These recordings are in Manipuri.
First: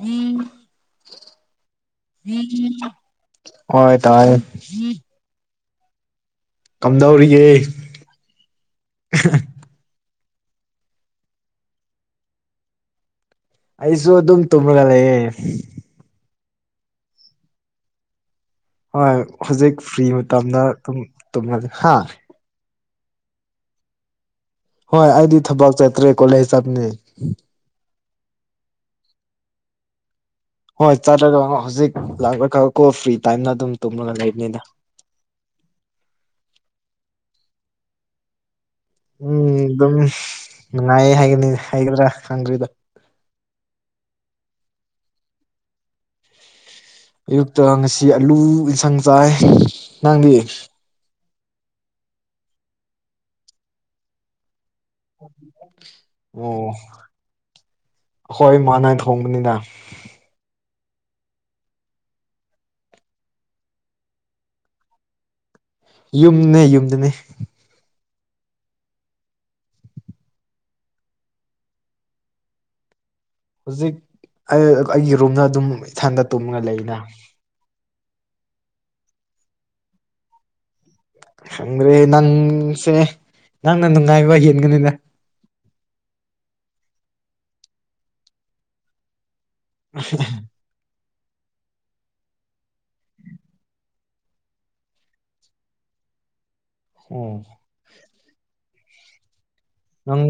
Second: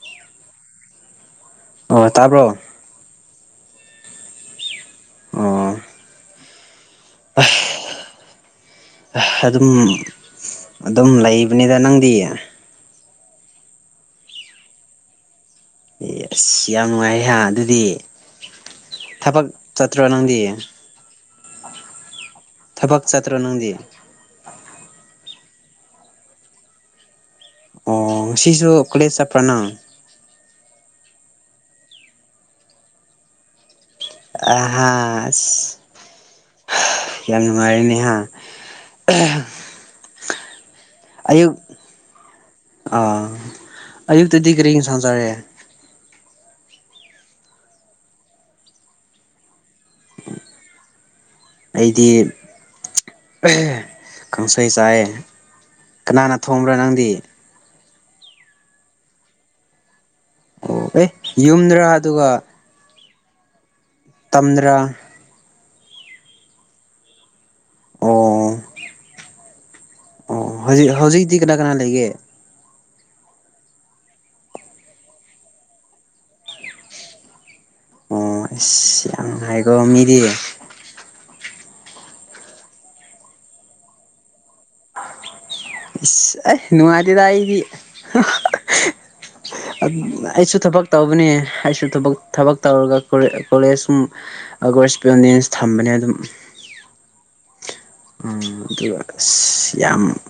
ꯎꯝ ꯑꯣ ꯃꯦꯒꯤ ꯇꯥꯕ꯭ꯔꯣ ꯆꯥ ꯍꯣꯏ ꯇꯥꯌꯦ ꯑꯣ ꯀꯝꯗꯧꯔꯤꯒꯦ ꯑꯗꯨꯝ ꯑꯗꯨꯝ ꯂꯩꯕꯅꯦꯗ ꯅꯪꯗꯤ ꯑꯩꯁꯨ ꯑꯗꯨꯝ ꯇꯨꯝꯔꯒ ꯂꯩꯌꯦ ꯑꯁ ꯌꯥꯝ ꯅꯨꯡꯉꯥꯏꯌꯦꯍꯥ ꯑꯗꯨꯗꯤ ꯍꯣꯏ ꯊꯕꯛ ꯍꯧꯖꯤꯛ ꯆꯠꯇ꯭ꯔꯣ ꯐ꯭ꯔꯤ ꯅꯪꯗꯤ ꯃꯇꯝꯗ ꯑꯗꯨꯝ ꯇꯨꯝꯃ ꯍꯥ ꯊꯕꯛ ꯆꯠꯇ꯭ꯔꯣ ꯅꯪꯗꯤ ꯍꯣꯏ ꯑꯩꯗꯤ ꯊꯕꯛ ꯆꯠꯇ꯭ꯔꯦ ꯀꯣꯂꯦꯖ ꯆꯠꯄꯅꯦ ꯑꯣ ꯉꯁꯤꯁꯨ ꯀꯣꯂꯦꯖ ꯆꯠꯄ꯭ꯔ ꯅꯪ ꯍꯣꯏ ꯆꯥꯠꯂꯒ ꯍꯧꯖꯤꯛ ꯂꯥꯛꯄ ꯈꯔ ꯀꯣ ꯐ꯭ꯔꯤ ꯇꯥꯏꯝꯅ ꯑꯗꯨꯝ ꯇꯨꯝꯔꯒ ꯂꯩꯕꯅꯤꯗ ꯑꯍ ꯑꯁ ꯌꯥꯝ ꯅꯨꯡꯉꯥꯏꯔꯦꯅꯦ ꯍꯥ ꯎꯝ ꯑꯗꯨꯝ ꯅꯨꯡꯉꯥꯏꯌꯦ ꯍꯥꯏꯒꯅꯤ ꯑꯌꯨꯛ ꯍꯥꯏꯒꯗ꯭ꯔꯥ ꯈꯪꯗ꯭ꯔꯦꯗ ꯑꯥ ꯑꯌꯨꯛꯇꯗꯤ ꯀꯔꯤ ꯏꯟꯁꯥꯡ ꯆꯥꯔꯦ ꯑꯌꯨꯛꯇ ꯉꯁꯤ ꯑꯂꯨ ꯏꯟꯁꯥꯡ ꯆꯥꯏ ꯅꯪꯗꯤ ꯑꯩꯗꯤ ꯑꯦ ꯀꯥꯡꯁꯣꯏ ꯆꯥꯏꯌꯦ ꯀꯅꯥꯅ ꯊꯣꯡꯕ꯭ꯔꯥ ꯑꯣ ꯅꯪꯗꯤ ꯑꯈꯣꯏ ꯏꯃꯥꯟꯅꯥꯏ ꯊꯣꯡꯕꯅꯤꯅ ꯑꯣ ꯑꯦ ꯌꯨꯝꯗꯔꯥ ꯑꯗꯨꯒ ꯇꯝꯗꯔꯥ ꯌꯨꯝꯅꯦ ꯌꯨꯝꯗꯅꯦ ꯑꯣ ꯑꯣ ꯍꯧꯖꯤꯛ ꯍꯧꯖꯤꯛꯇꯤ ꯀꯅꯥ ꯀꯅꯥ ꯂꯩꯒꯦ ꯍꯧꯖꯤꯛ ꯑꯩꯒꯤ ꯔꯨꯝꯗ ꯑꯗꯨꯝ ꯏꯊꯟꯗ ꯇꯨꯝꯉ ꯂꯩꯅ ꯑꯣ ꯑꯁ ꯌꯥꯝ ꯅꯨꯪꯉꯥꯏꯀꯣ ꯃꯤꯗꯤ ꯈꯪꯈ꯭ꯔꯦ ꯅꯪꯁꯦ ꯅꯪꯅ ꯅꯨꯡꯉꯥꯏꯕ ꯍꯦꯟꯒꯅꯤꯅꯥ ꯏꯁ ꯑꯩ ꯅꯨꯡꯉꯥꯏꯇꯦꯗ ꯑꯩꯗꯤ ꯑꯩꯁꯨ ꯊꯕꯛ ꯇꯧꯕꯅꯦ ꯑꯩꯁꯨ ꯊꯕꯛ ꯊꯕꯛ ꯇꯧꯔꯒ ꯀꯣꯂꯦꯖ ꯑꯒ ꯏꯁꯄꯅꯤꯁ ꯊꯝꯕꯅꯦ ꯑꯗꯨꯝ ꯎꯝ ꯎꯝ ꯑꯗꯨꯒ ꯑꯁ ꯌꯥꯝ ꯅꯪ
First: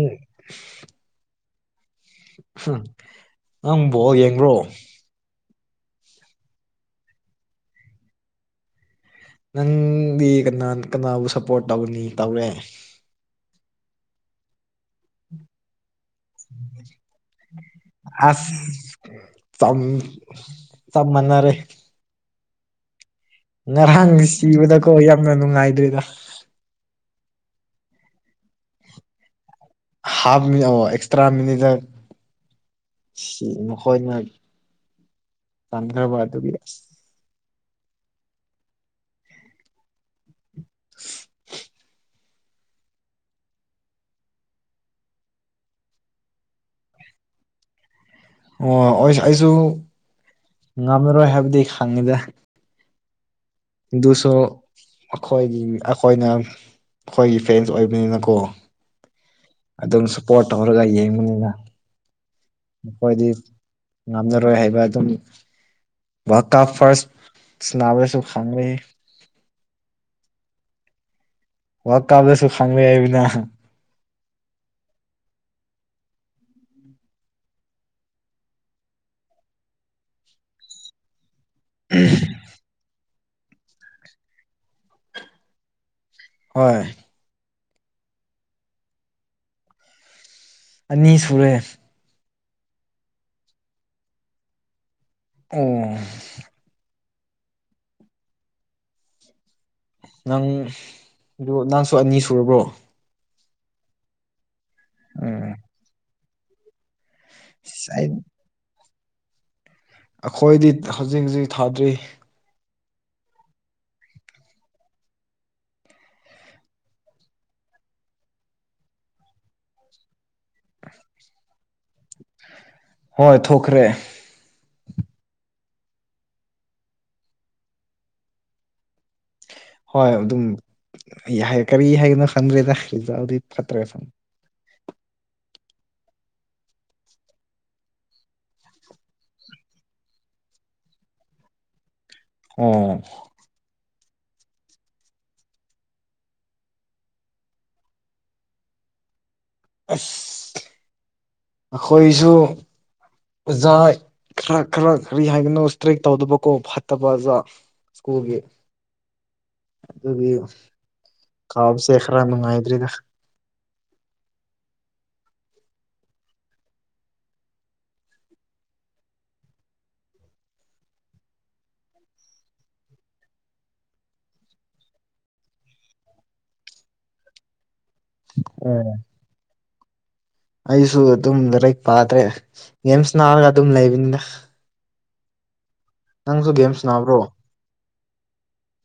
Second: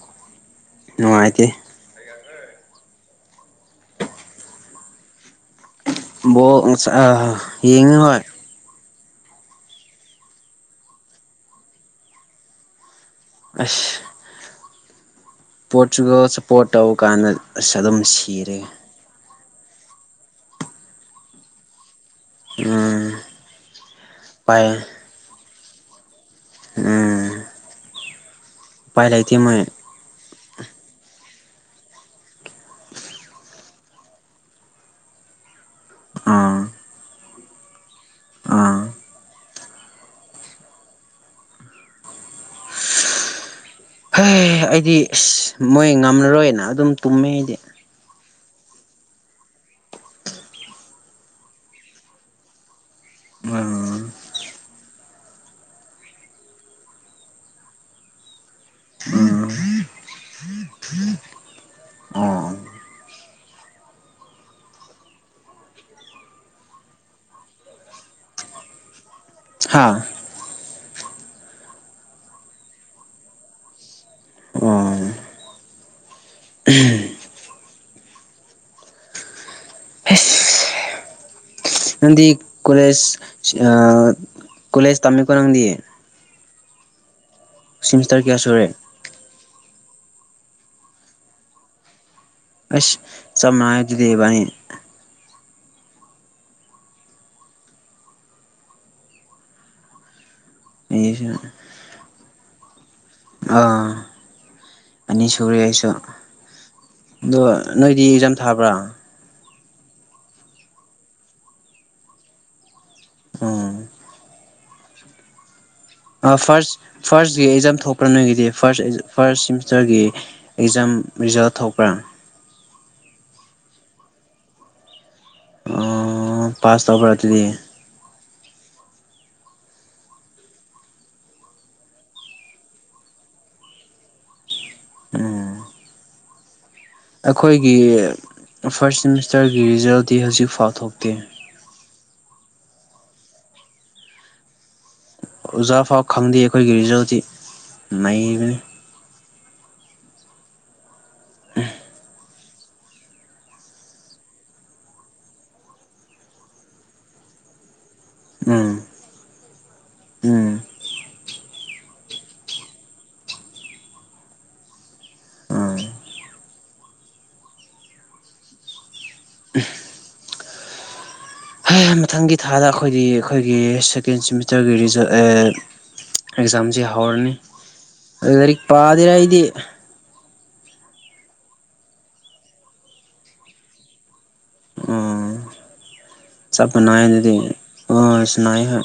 ꯅꯨꯡꯉꯥꯏꯇꯦ ꯍꯨꯝ ꯅꯪ ꯕꯣꯜ ꯌꯦꯡꯕ꯭ꯔꯣ ꯕꯣꯜ ꯉꯁꯥ ꯑ ꯌꯦꯡꯉꯤ ꯍꯣꯏ ꯅꯪꯗꯤ ꯀꯅꯥ ꯀꯅꯥꯕꯨ ꯁꯞꯄꯣꯔꯠ ꯇꯧꯅꯤ ꯇꯧꯔꯦ ꯑꯁ ꯄꯣꯔꯆꯨꯒꯜ ꯁꯞꯄꯣꯔꯠ ꯇꯧ ꯀꯥꯟꯗ ꯑꯁ ꯑꯗꯨꯝ ꯑꯁ ꯁꯤꯔꯦ ꯆꯝ ꯆꯞ ꯃꯥꯅꯔꯦ ꯎꯝ ꯉꯔꯥꯡꯒꯤ ꯎꯄꯥꯏ ꯁꯤꯕꯗꯀꯣ ꯌꯥꯝꯅ ꯅꯨꯡꯉꯥꯏꯗꯔꯤꯗ ꯎꯝ ꯄꯥꯏ ꯂꯩꯇꯦ ꯃꯣꯏ [unintelligible] ꯁꯤ ꯃꯈꯣꯏꯅ ꯇꯟꯈ꯭ꯔꯕ ꯑꯗꯨꯒꯤ ꯑꯥ ꯑꯥ ꯍ ꯑꯩꯗꯤ ꯑꯁ ꯃꯣꯏ ꯉꯝꯂꯔꯣꯏꯅ ꯑꯗꯨꯝ ꯇꯨꯝꯃꯦ ꯑꯩꯗꯤ ꯑꯣ ꯑꯩ ꯑꯩꯁꯨ ꯉꯝꯃꯔꯣꯏ ꯍꯥꯏꯕꯗꯤ ꯈꯪꯉꯤꯗ ꯎꯝ ꯗꯨꯁꯨ ꯑꯩꯈꯣꯏꯒꯤ ꯑꯩꯈꯣꯏꯅ ꯑꯩꯈꯣꯏꯒꯤ ꯐ꯭ꯔꯦꯟꯁ ꯑꯣꯏꯕꯅꯤꯅꯀꯣ ꯑꯗꯨꯝ ꯁꯞꯄꯣꯔꯠ ꯇꯧꯔꯒ ꯌꯦꯡꯕꯅꯤꯅ ꯎꯝ ꯃꯈꯣꯏꯗꯤ ꯉꯝꯅꯔꯣꯏ ꯍꯥꯏꯕ ꯑꯗꯨꯝ ꯋꯥ ꯀ ꯐꯥꯔꯁ ꯁꯅꯥꯕꯦꯁꯨ ꯈꯪꯂꯦ ꯍꯥꯥ ꯋꯥ ꯀꯥꯞꯗꯁꯨ ꯈꯪꯂꯦ ꯍꯥꯏꯕꯅ ꯑꯣ ꯎꯝ ꯅꯪꯗꯤ ꯀꯂꯦꯖ ꯑ ꯀꯣꯂꯦꯖ ꯇꯝꯃꯤꯀꯣ ꯅꯪꯗꯤ ꯍꯣꯏ ꯁꯤꯃꯤꯁꯇꯔ ꯀꯌꯥ ꯁꯨꯔꯦ ꯑꯅꯤ ꯁꯨꯔꯦ ꯑꯁ ꯁꯞ ꯃꯥꯟꯅꯩ ꯑꯗꯨꯗꯤ ꯏꯕꯥꯅꯤ ꯑꯣ ꯅꯪ ꯑꯩꯁꯨ ꯅꯪꯁꯨ ꯑꯅꯤ ꯁꯨꯔꯕ꯭ꯔꯣ ꯑꯥ ꯑꯅꯤ ꯎꯝ ꯁꯨꯨꯔꯦ ꯑꯩꯁꯨ ꯑꯗꯣ ꯅꯣꯏꯗꯤ ꯑꯩ ꯑꯦꯛꯖꯥꯝ ꯊꯥꯕ꯭ꯔꯥ ꯑꯩꯈꯣꯏꯗꯤ ꯍꯧꯖꯤꯛ ꯍꯧꯖꯤꯛ ꯊꯥꯗ꯭ꯔꯤ ꯎꯝ ꯐꯥꯔꯁ ꯐꯥꯔꯁꯀꯤ ꯑꯦꯛꯖꯥꯝ ꯊꯣꯛꯄ꯭ꯔꯥ ꯅꯣꯏꯒꯤꯗꯤ ꯐꯥꯔꯁ ꯐꯥꯔꯁ ꯁꯦꯃꯤꯁꯇꯔꯒꯤ ꯑꯦꯛꯖꯥꯝ ꯔꯤꯖꯜ ꯊꯣꯛꯄ꯭ꯔꯥ ꯍꯣꯏ ꯊꯣꯛꯈ꯭ꯔꯦ ꯑꯣ ꯄꯥꯁ ꯇꯧꯕꯔꯥ ꯑꯗꯨꯗꯤ ꯍꯣꯏ ꯑꯗꯨꯝ ꯌꯍꯥꯏ ꯀꯔꯤ ꯍꯥꯏꯒꯗꯝꯅꯣ ꯈꯪꯗ꯭ꯔꯦꯗ ꯑꯦꯀꯖꯥꯝꯗꯤ ꯐꯠꯇ꯭ꯔꯦ ꯁꯝ ꯎꯝ ꯑꯩꯈꯣꯏꯒꯤ ꯐꯥꯔꯁ ꯁꯦꯃꯤꯁꯇꯔꯒꯤ ꯔꯤꯖꯜꯇꯤ ꯍꯧꯖꯤꯛꯐꯥꯎ ꯊꯣꯛꯇꯦ ꯎꯝ ꯑꯣꯖꯥ ꯐꯥꯎ ꯈꯪꯗꯦ ꯑꯩꯈꯣꯏꯒꯤ ꯔꯤꯖꯜꯁꯤꯤ ꯅꯩꯅꯔꯤꯕꯅꯤ ꯑꯁ ꯑꯩꯈꯣꯏꯁꯨ ꯑꯣꯖꯥ ꯈꯔ ꯈꯔ ꯀꯔꯤ ꯍꯥꯏꯒꯅꯣ ꯏꯁꯇ꯭ꯔꯦꯛ ꯇꯧꯗꯕꯀꯣ ꯐꯠꯇꯕ ꯑꯣꯖꯥ ꯁ꯭ꯀꯨꯜꯒꯤ ꯎꯝ ꯑꯗꯨꯒꯤ ꯎꯝ ꯀꯥꯎꯕ ꯁꯦꯈ꯭ꯔꯥ ꯃꯥꯏꯗ꯭ꯔꯔꯤꯒ ꯎꯝ ꯍꯩ ꯃꯊꯪꯒꯤ ꯊꯥꯗ ꯑꯩꯈꯣꯏꯒꯤ ꯑꯩꯈꯣꯏꯒꯤ ꯁꯦꯀꯦꯟ ꯁꯦꯃꯤꯁꯇꯔꯒꯤ ꯔꯤꯖꯜ ꯑꯦꯛꯖꯥꯝꯁꯤꯦ ꯍꯧꯔꯅꯤ ꯑꯗꯨ ꯂꯥꯏꯔꯤꯛ ꯑꯣ ꯄꯥꯗꯔꯥ ꯑꯩꯗꯤ ꯑꯩꯁꯨ ꯑꯗꯨꯝ ꯂꯔꯤꯛ ꯄꯥꯗ꯭ꯔꯦ ꯌꯦꯦꯝꯁ ꯅꯥꯔꯒ ꯑꯗꯨꯝ ꯂꯩꯕꯅꯤꯗ ꯒꯦꯝꯁ ꯅꯥꯕ꯭ꯔꯣ ꯁꯅꯥꯑꯗꯤ ꯑꯣ ꯁꯅꯥ ꯍꯦ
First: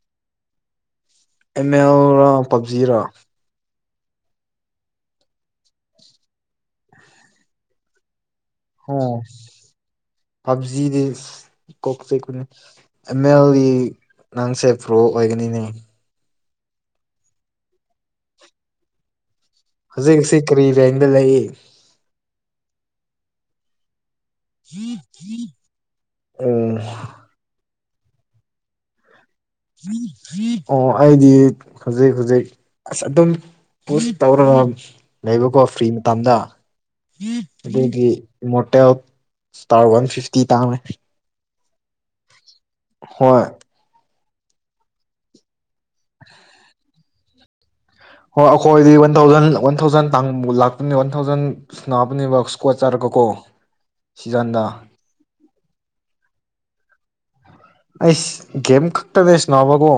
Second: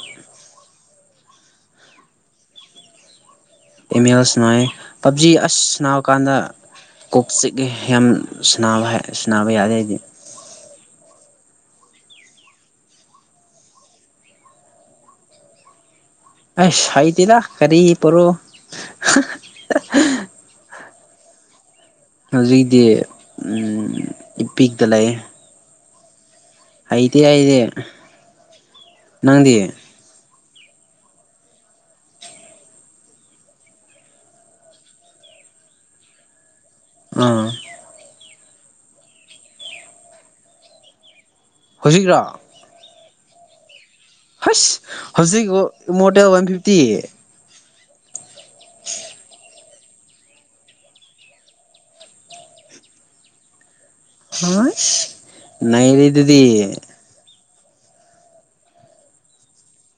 ꯑꯦꯝ ꯑꯦꯜꯔꯥ ꯄꯞꯖꯤꯔ ꯏꯃꯦꯜꯁ ꯅꯥ ꯄꯞꯖꯤ ꯑꯁ ꯅꯥꯔ ꯀꯥꯟꯗ ꯀꯣꯛ ꯆꯤꯛꯦ ꯌꯥꯝ ꯅꯥꯕ ꯍꯥꯏ ꯁꯅꯥꯕ ꯌꯥꯗꯦ ꯍꯥꯏꯗꯤ ꯄꯞꯖꯤꯗ ꯀꯣꯛ ꯑ ꯑꯦꯜ ꯏ ꯅꯪꯁꯦ ꯄ꯭ꯔꯣ ꯑꯣꯏꯒꯅꯤꯅꯦ ꯑ ꯁꯍꯤ ꯇꯔ ꯈꯔꯤ ꯄꯔꯣ ꯍꯧꯖꯤꯛꯁꯤ ꯀꯔꯤ ꯔꯦꯡꯗ ꯂꯩ ꯍꯧꯖꯤꯛꯤ ꯏꯄꯤꯛꯇ ꯂꯩ ꯑꯣ ꯑꯩꯗꯤꯦ ꯑꯩꯗꯤ ꯅꯪꯗꯤ ꯑꯣ ꯑꯩꯗꯤ ꯍꯧꯖꯤꯛ ꯍꯧꯖꯤꯛ ꯑꯁ ꯑꯗꯨꯝ ꯄꯨꯁ ꯇꯧꯔꯒ ꯂꯩꯕꯀꯣ ꯐ꯭ꯔꯤ ꯃꯇꯝꯗ ꯎꯝ ꯑꯗꯒꯤ ꯏꯃꯣꯔꯇꯦꯜ ꯏꯁꯇꯥꯔ ꯋꯥꯟ ꯐꯤꯐꯇꯤ ꯇꯥꯡꯃꯦ ꯍꯧꯖꯤꯛ꯭ꯔꯣ ꯍꯣꯏ ꯍꯁ ꯍꯧꯖꯤꯛ ꯃꯣꯇꯦ ꯋꯥꯟ ꯐꯤꯐꯇꯤ ꯍꯣꯏ ꯑꯩꯈꯣꯏꯗꯤ ꯋꯥꯟ ꯊꯥꯎꯖꯟ ꯋꯥꯟ ꯊꯥꯎꯖꯟ ꯇꯥꯡꯨ ꯂꯥꯛꯇꯅꯤ ꯋꯥꯟ ꯊꯥꯎꯖꯟ ꯏꯁꯅꯞꯅꯤꯕꯁꯀ ꯆꯔ ꯀꯀꯣ ꯍ ꯅꯥꯏꯔꯤꯤꯗꯤ ꯑꯩꯁ ꯒꯦꯝ ꯈꯛꯇꯅꯦ ꯏꯁꯅꯥꯕꯒꯣ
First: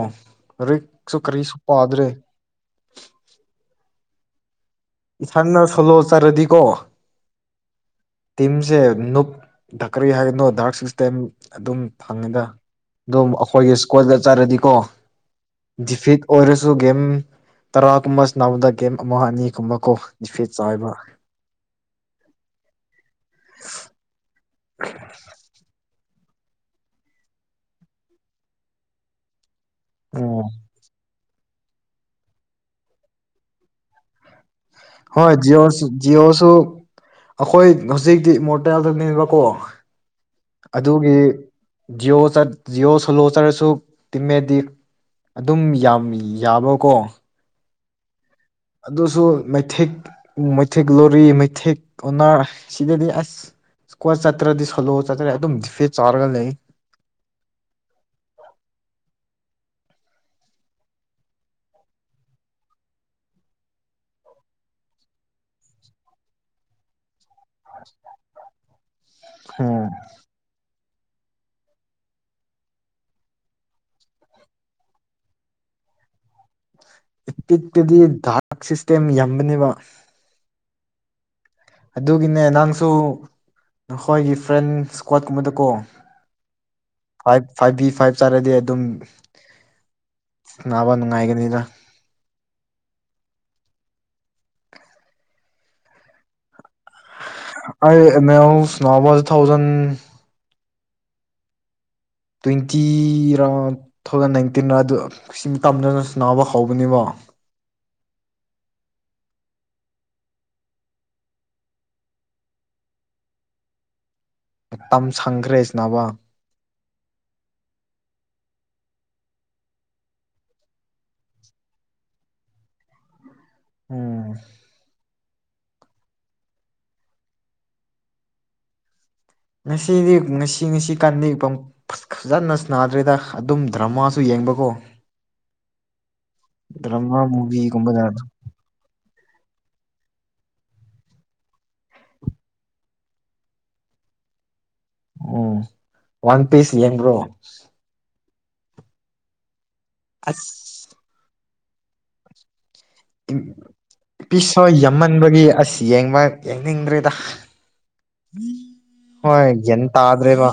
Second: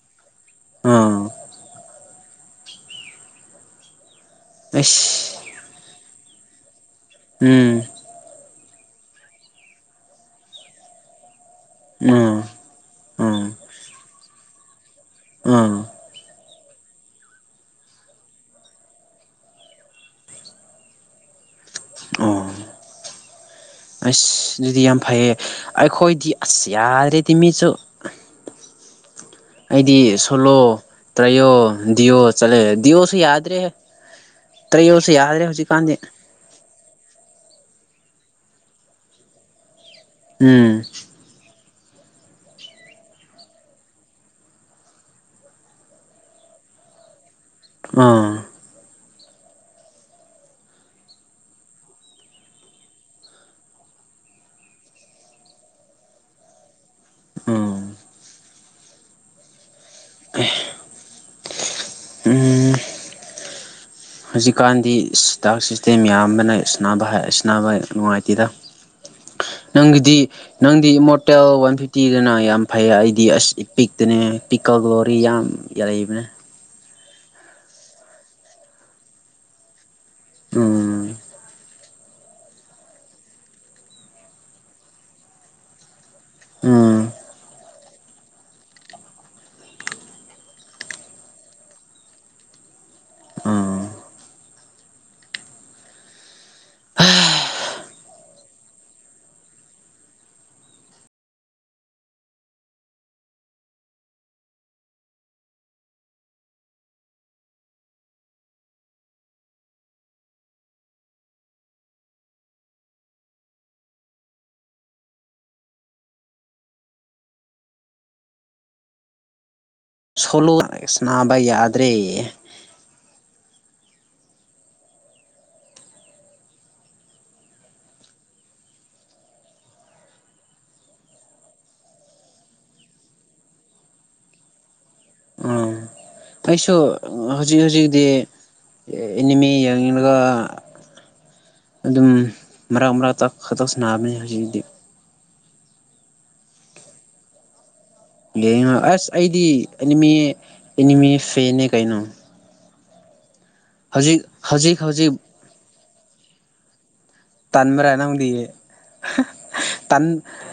ꯔꯤꯛꯁꯨ ꯑꯥ ꯀꯔꯤꯁꯨ ꯄꯥꯗ꯭ꯔꯦ ꯇꯁ ꯁꯥꯟꯅ ꯁꯣꯂꯣ ꯆꯥꯔꯗꯤꯀꯣ ꯎꯝ ꯇꯤꯝꯁꯦ ꯞ ꯗꯀꯔꯤ ꯍꯥꯏꯒꯅꯣ ꯗꯗꯥꯔꯛ ꯁꯤꯛꯁꯇꯦꯝ ꯑꯗꯨꯝ ꯎꯝ ꯐꯪꯉꯦꯗ ꯑꯗꯨꯝ ꯎꯝ ꯑꯩꯈꯣꯏꯒꯤ ꯁ꯭ꯀꯣꯜꯗꯠ ꯆꯠꯔꯗꯤꯀꯣ [unintelligible] ꯗꯤꯐꯤꯠ ꯑꯣꯏꯔꯁꯨ ꯒꯦꯝ ꯇꯔꯥꯒꯨꯝꯕ ꯅꯥꯕꯗ ꯒꯦꯝ ꯑꯃ ꯑꯅꯤꯒꯨꯝꯕ ꯀꯣ ꯐꯤꯠ ꯆꯥꯏꯕ ꯑꯣ ꯑꯁ ꯑꯗꯨꯗꯤ ꯌꯥꯝ ꯐꯩꯌꯦ ꯑꯩꯈꯣꯏꯗꯤ ꯑꯁ ꯌꯥ ꯔꯦꯗꯤꯃꯤꯁꯨ ꯑꯩꯗꯤ ꯎꯝ ꯁꯣꯂꯣ ꯇ꯭ꯔꯥꯏꯌꯣ ꯗꯤꯌꯣ ꯆꯠꯂꯦ ꯗꯤꯌꯑꯣꯁꯨ ꯌꯥꯗ꯭ꯔꯦꯍꯦ ꯍꯣꯏ ꯖꯤꯑꯣ ꯖꯤꯑꯣꯁꯨ ꯑꯩꯈꯣꯏ ꯍꯧꯖꯤꯛꯇꯤ ꯃꯣꯔꯇꯦꯜꯗꯅꯦꯕꯀꯣ ꯎꯝ ꯑꯗꯨꯒꯤ ꯖꯤꯑꯣꯠ ꯖꯤꯑꯣ ꯁꯣꯂꯣ ꯆꯠꯂꯁꯨ ꯇꯤꯃꯦꯗꯤꯛ ꯑꯗꯨꯝ ꯌꯥꯝ ꯌꯥꯕꯀꯣ ꯑꯥ ꯑꯗꯨꯁꯨ ꯃꯩꯊꯦꯛ ꯃꯩꯊꯛ ꯂꯣꯔꯤ ꯃꯩꯊꯦꯛ ꯑꯣꯅꯥꯔ ꯁꯤꯗꯗꯤ ꯑꯁ ꯁꯀꯣ ꯆꯠꯇ꯭ꯔꯗꯤ ꯁꯣꯂꯣ ꯆꯠꯇ꯭ꯔꯦꯗꯤ ꯑꯗꯨꯝ ꯗꯤꯐꯦꯠ ꯆꯥꯔꯒ ꯂꯩ ꯎꯝ ꯎꯝ ꯍꯧꯖꯤꯛꯀꯥꯟꯗꯤ ꯁꯇꯥꯥꯛ ꯁꯤꯁꯇꯦꯝ ꯌꯥꯝꯌꯥꯝꯕꯅ ꯁꯥꯟꯅꯕ ꯍꯥꯏ ꯑꯁꯤ ꯅꯨꯡꯉꯥꯏꯇꯦꯗ ꯎꯝ ꯅꯪꯒꯤꯗꯤ ꯅꯪꯗꯤ ꯏꯃꯣꯔꯇꯦꯜ ꯋꯥꯟ ꯐꯤꯐꯇꯤꯗꯅ ꯌꯥꯝ ꯐꯩ ꯑꯩꯗꯤ ꯑꯁ ꯏꯄꯤꯛꯇꯅꯦ ꯄꯤꯛꯀ ꯒ꯭ꯂꯣꯔꯤ ꯌꯥꯝ ꯌꯥꯔꯤꯕꯅꯦ ꯏꯄꯤꯛꯇꯗꯤ ꯗꯥꯛ ꯁꯤꯁꯇꯦꯝ ꯌꯥꯝꯕꯅꯦꯕ ꯎꯝ ꯑꯗꯨꯒꯤꯅꯦ ꯅꯪꯁꯨ ꯅꯈꯣꯏꯒꯤ ꯐ꯭ꯔꯦꯟ ꯏꯁꯀ꯭ꯋꯥꯠꯀꯨꯝꯕꯗꯀꯣ ꯎꯝ ꯐꯥꯏꯚ ꯐꯥꯏꯚ ꯕꯤ ꯐꯥꯏꯚ ꯆꯥꯔꯗꯤ ꯑꯗꯨꯝ ꯁꯥꯟꯅꯕ ꯅꯨꯡꯉꯥꯏꯒꯅꯤꯗ ꯎꯝ [unintelligible] ꯇ꯭ꯋꯦꯟꯇꯤꯔ ꯇꯨ ꯊꯥꯎꯖꯟ ꯅꯥꯏꯟꯇꯤꯟꯔ ꯑꯗꯨ ꯁꯤ ꯃꯇꯝꯗ ꯁꯥꯟꯅꯕ ꯍꯧꯕꯅꯦꯕ ꯃꯇꯝ ꯁꯪꯈ꯭ꯔꯦ ꯁꯥꯟꯅꯕ ꯁꯣꯂꯣ ꯁꯥꯟꯅꯕ ꯌꯥꯗ꯭ꯔꯦ ꯎꯝ ꯉꯁꯤꯗꯤ ꯉꯁꯤ ꯉꯁꯤ ꯀꯟꯅ ꯐꯖꯅ ꯁꯥꯟꯅꯗ꯭ꯔꯦꯗ ꯑꯗꯨꯝ ꯗ꯭ꯔꯃꯥꯁꯨ ꯌꯦꯡꯕꯀꯣ ꯑꯩꯁꯨ ꯗ꯭ꯔꯃꯥ ꯍꯧꯖꯤꯛ ꯍꯧꯖꯤꯛꯗꯤ ꯃꯨꯚꯤꯒꯨꯝꯕꯗ ꯑꯦꯅꯤꯃꯤ ꯌꯦꯡꯂꯒ ꯑꯗꯨꯝ ꯃꯔꯛ ꯃꯔꯛꯇ ꯈꯛꯇ ꯁꯥꯟꯅꯕꯅꯦ ꯍꯧꯖꯤꯛꯇꯤ ꯎꯝ ꯋꯥꯟ ꯄꯤꯁ ꯌꯦꯡꯕ꯭ꯔꯣ ꯌꯦꯡꯉꯣ ꯑꯁ ꯑꯩꯗꯤ ꯑꯦꯅꯤꯃꯤ ꯑꯁ ꯑꯦꯅꯤꯃꯤ ꯐꯦꯟꯅꯦ ꯀꯩꯅꯣ ꯍꯧꯖꯤꯛ ꯄꯤꯁ ꯍꯣꯏ ꯍꯧꯖꯤꯛ ꯍꯧꯖꯤꯛ ꯌꯥꯝꯃꯟꯕꯒꯤ ꯑꯁ ꯌꯦꯡꯕ ꯌꯦꯡꯅꯤꯡꯗ꯭ꯔꯦꯗ ꯇꯟꯕ꯭ꯔꯥ ꯅꯪꯗꯤ ꯍꯣꯏ ꯒꯌ꯭ꯥꯟ ꯇꯥꯗꯔ꯭ꯦ ꯕ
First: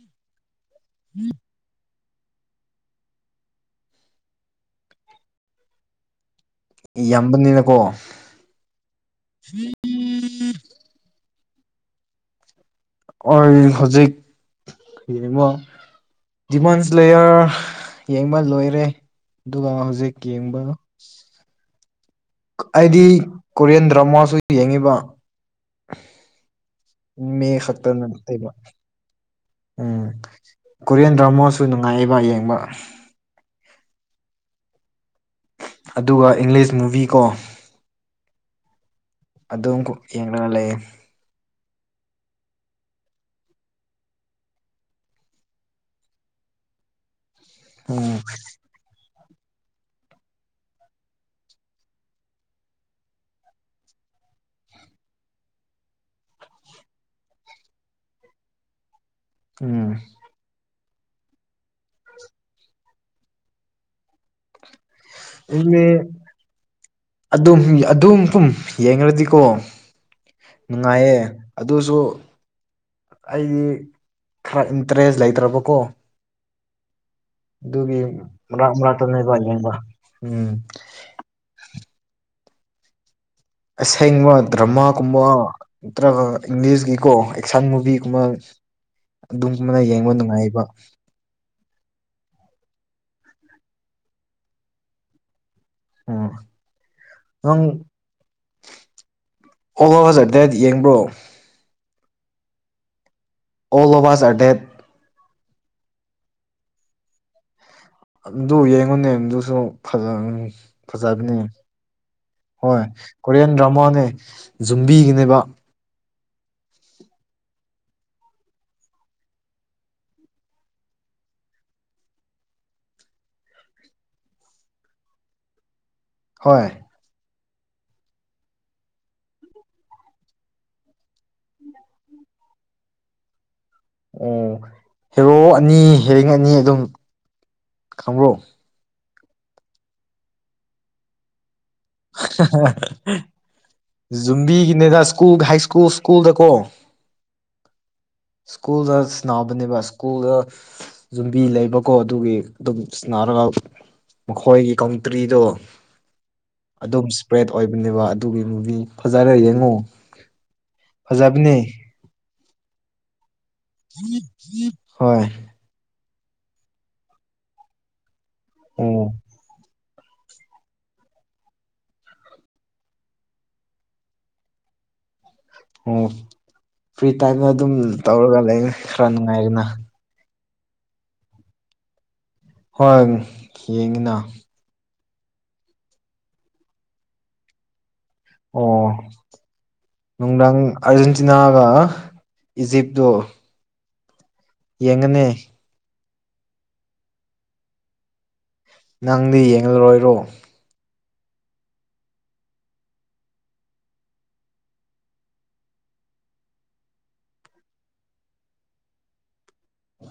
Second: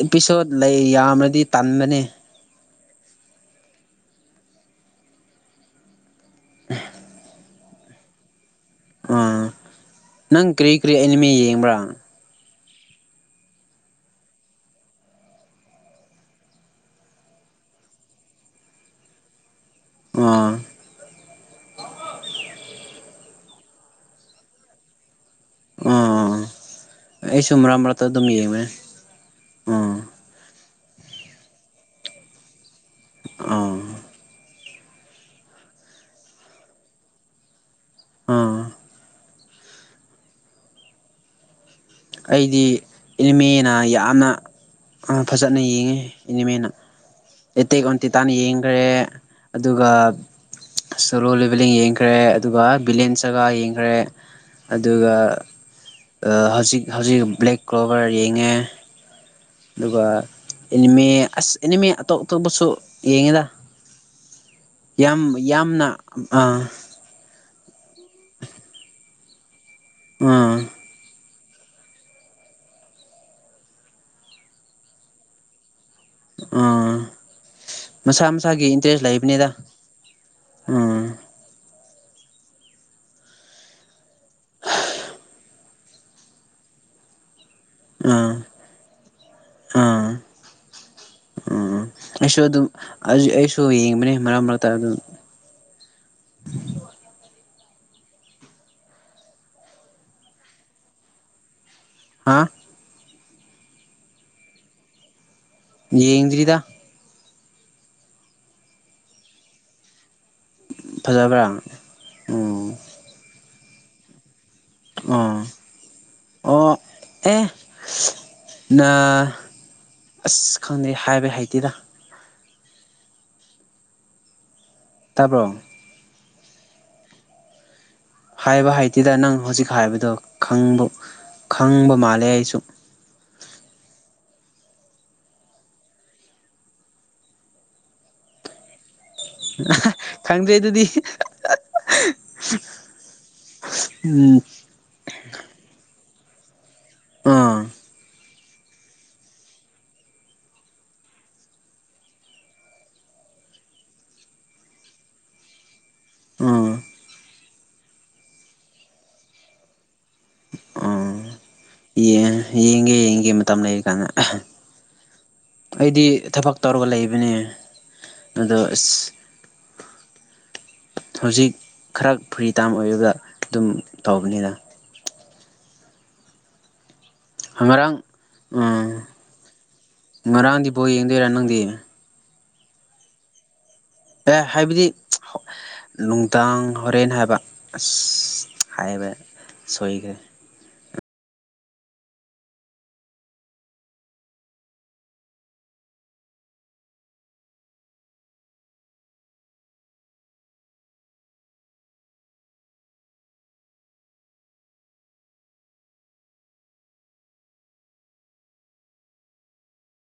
ꯑꯤꯄꯤꯁꯣꯠ ꯂꯩ ꯌꯥꯝꯅꯗꯤ ꯇꯟꯕꯅꯦ [unintelligible] ꯌꯥꯝꯕꯅꯤꯅꯀꯣ ꯑꯥ ꯅꯪ ꯀꯔꯤ ꯀꯔꯤ ꯑꯅꯤꯃꯤ ꯌꯦꯡꯕ꯭ꯔ ꯑꯣꯏ ꯍꯧꯖꯤꯛ ꯌꯦꯡꯉꯣ ꯗꯤꯃꯟꯁ ꯂꯦꯌꯔ ꯌꯦꯡꯕ ꯂꯣꯏꯔꯦ ꯑꯗꯨꯒ ꯍꯧꯖꯤꯛ ꯌꯦꯡꯕ ꯑꯥ ꯑꯩꯗꯤ ꯀꯣꯔꯤꯌꯟ ꯗ꯭ꯔꯃꯥꯁꯨ ꯌꯦꯡꯉꯤꯕ ꯑꯥ ꯃ ꯑꯩꯁꯨ ꯃꯔꯛ ꯃꯔꯛꯇ ꯍꯠꯇꯅ ꯑꯗꯨꯝ ꯌꯦꯡꯕꯅꯦ [unintelligible] ꯑꯥ ꯎꯝ ꯀꯣꯔꯤꯌꯟ ꯗ꯭ꯔꯃꯥꯁꯨ ꯅꯨꯡꯉꯥꯏꯌꯦꯕ ꯌꯦꯡꯕ ꯑꯥ ꯑꯗꯨꯒ ꯏꯪꯂꯤꯁ ꯃꯨꯚꯤ ꯀꯣ ꯎꯝ ꯑꯗꯨꯝ ꯌꯦꯡꯂꯒ ꯂꯩꯌꯦ ꯑꯩꯗꯤ ꯑꯦꯅꯤꯃꯤꯅ ꯌꯥꯝꯅ ꯐꯖꯅ ꯌꯦꯡꯉꯦ ꯑꯦꯅꯤꯃꯦꯅ ꯑꯦꯇꯦꯛ ꯎꯝ ꯑꯣꯟꯇꯤꯇꯥꯥꯟ ꯌꯦꯡꯈ꯭ꯔꯦ ꯑꯗꯨꯒ ꯁꯣꯂꯣ ꯂꯦꯚꯦꯂꯤꯡ ꯌꯦꯡꯈ꯭ꯔꯦ ꯑꯗꯨꯒ ꯕꯤꯂꯦꯟ ꯖꯒꯥ ꯌꯦꯡꯈ꯭ꯔꯦ ꯑꯗꯨꯒ ꯍꯧꯖꯤꯛ ꯍꯧꯖꯤꯛ ꯕ꯭ꯂꯦꯛ ꯀ꯭ꯂꯣꯕꯔ ꯌꯦꯡꯉꯦ ꯎꯝ ꯑꯗꯨꯒ ꯑꯦꯅꯤꯃꯦ ꯑꯁ ꯑꯦꯅꯤꯃꯦ ꯑꯇꯣꯞ ꯑꯇꯣꯞꯄꯁꯨ ꯌꯦꯡꯉꯤꯗ ꯌꯥꯝ ꯏꯪꯂꯤ ꯌꯥꯝꯅ ꯑ ꯑꯗꯨꯝ ꯑꯗꯨꯝ ꯄꯨꯝ ꯌꯦꯡꯂꯗꯤꯀꯣ ꯑꯥ ꯅꯨꯡꯉꯥꯏꯌꯦ ꯑꯗꯨꯁꯨ ꯑꯩꯗꯤ ꯈꯔ ꯏꯟꯇꯔꯦꯁ ꯂꯩꯇ꯭ꯔꯕꯀꯣ ꯑꯥ ꯑꯗꯨꯒꯤ ꯃꯔꯛ ꯃꯔꯛꯇꯅꯦꯕ ꯂꯩꯕꯅꯤꯗ ꯌꯦꯡꯕ ꯎꯝ ꯎꯝ ꯑꯁꯦꯡꯕ ꯗ꯭ꯔꯃꯥꯒꯨꯝꯕ ꯅꯠꯇ꯭ꯔꯒ ꯏꯪꯂꯤꯁꯀꯤꯀꯣ ꯑꯦꯛꯁꯟ ꯕꯤꯒꯨꯝꯕ ꯎꯝ ꯑꯗꯨꯒꯨꯝꯕꯅ ꯌꯦꯡꯕ ꯎꯝ ꯅꯨꯡꯉꯥꯏꯕ ꯎꯝ ꯑꯩꯁꯨ ꯑꯗꯨꯝ ꯑꯩꯁꯨ ꯌꯦꯡꯕꯅꯤ ꯃꯔꯛ ꯃꯔꯛꯇ ꯑꯗꯨꯝ ꯎꯝ ꯅꯪ ꯑꯣ ꯍꯣꯏ ꯍꯧꯖꯔ ꯑꯗꯨꯗꯤ ꯌꯦꯡꯕ꯭ꯔꯣ ꯍꯥ ꯑꯣꯜ ꯑꯣꯕꯥꯁ ꯑꯔꯗꯦꯠ ꯌꯦꯡꯗꯔꯤꯗ ꯑꯗꯨ ꯌꯦꯡꯉꯨꯅꯦ ꯑꯗꯨꯁꯨ ꯐꯖꯅ ꯐꯖꯕꯅꯦ ꯐꯖꯕ꯭ꯔꯥ ꯎꯝ ꯍꯣꯏ ꯀꯣꯔꯤꯌꯥꯟ ꯗ꯭ꯔꯃꯥꯅꯦ ꯖꯨꯝꯕꯤꯒꯤꯅꯦꯕ ꯑꯣ ꯑꯣ ꯑꯦ ꯅ ꯑꯁ ꯈꯪꯗꯦ ꯍꯥꯏꯕ ꯍꯥꯏꯇꯦꯔ ꯇꯥꯕ꯭ꯔꯣ ꯍꯣꯏ ꯍꯥꯏꯕ ꯍꯥꯏꯇꯦꯗ ꯅꯪ ꯍꯧꯖꯤꯛ ꯍꯥꯏꯕꯗꯣꯕ ꯈꯪꯕ ꯃꯥꯜꯂꯦ ꯑꯩꯁꯨ ꯑꯣ ꯍꯦꯔꯣ ꯑꯅꯤ ꯍꯌꯦꯡ ꯑꯅꯤ ꯑꯗꯨꯝ ꯈꯪꯕ꯭ꯔꯣ ꯈꯪꯗꯦ ꯑꯗꯨꯗꯤ ꯎꯝ ꯌꯨꯝꯕꯤꯒꯤꯅꯦꯗ ꯁ꯭ꯀꯨꯜ ꯍꯥꯏ ꯁ꯭ꯀꯨꯜ ꯁ꯭ꯀꯨꯜꯗꯀꯣ ꯑꯥ ꯁ꯭ꯀꯨꯜꯗ ꯁꯅꯥꯕꯅꯤꯕ ꯁ꯭ꯀꯨꯜꯗ ꯌꯨꯝꯕꯤ ꯂꯩꯕꯀꯣ ꯑꯗꯨꯒꯤ ꯑꯗꯨꯝ ꯁꯅꯔꯒ ꯃꯈꯣꯏꯒꯤ ꯀꯟꯇ꯭ꯔꯤꯗꯣ ꯑꯥ ꯑꯗꯨꯝ ꯏꯁꯄ꯭ꯔꯦꯠ ꯑꯣꯏꯕꯅꯦꯕ ꯑꯗꯨꯒꯤ ꯐꯖꯔ ꯌꯦꯡꯉꯣ ꯐꯖꯕꯅꯦ ꯌꯦ ꯌꯦꯡꯒꯦ ꯌꯦꯡꯒꯦ ꯃꯇꯝ ꯂꯩꯔ ꯀꯥꯟꯗ ꯍꯣꯏ ꯑꯩꯗꯤ ꯊꯕꯛ ꯇꯧꯔꯒ ꯂꯩꯕꯅꯦ ꯑꯗꯣ ꯑꯁ ꯑꯣ ꯍꯧꯖꯤꯛ ꯈꯔ ꯐ꯭ꯔꯤ ꯇꯥꯏꯝ ꯑꯣꯏꯕꯗ ꯑꯗꯨꯝ ꯇꯧꯕꯅꯤꯅ ꯑꯣ ꯐ꯭ꯔꯤ ꯇꯥꯏꯝꯗ ꯑꯗꯨꯝ ꯉꯔꯥꯡ ꯇꯧꯔꯒ ꯂꯩ ꯎꯝ ꯈꯔ ꯅꯨꯡꯉꯥꯏꯗꯅ ꯉꯔꯥꯡꯗꯤ ꯕꯣ ꯌꯦꯡꯗꯣꯏꯔꯥ ꯅꯪꯗꯤ ꯍꯣꯏ ꯌꯦꯡꯉꯤꯅ ꯑꯦ ꯍꯥꯏꯕꯗꯤ ꯅꯨꯡꯗꯥꯡ ꯍꯣꯔꯦꯟ ꯍꯥꯏꯕ ꯑꯁ ꯑꯣ ꯍꯥꯏꯕ ꯁꯣꯏꯈ꯭ꯔꯦ ꯅꯨꯡꯗꯥꯥꯛ ꯑꯥꯔꯖꯦꯟꯇꯤꯅꯥꯒ ꯏꯖꯤꯞꯇꯨ ꯌꯦꯡꯒꯅꯤ ꯅꯪꯗꯤ ꯌꯦꯡꯂꯣꯏꯔꯣ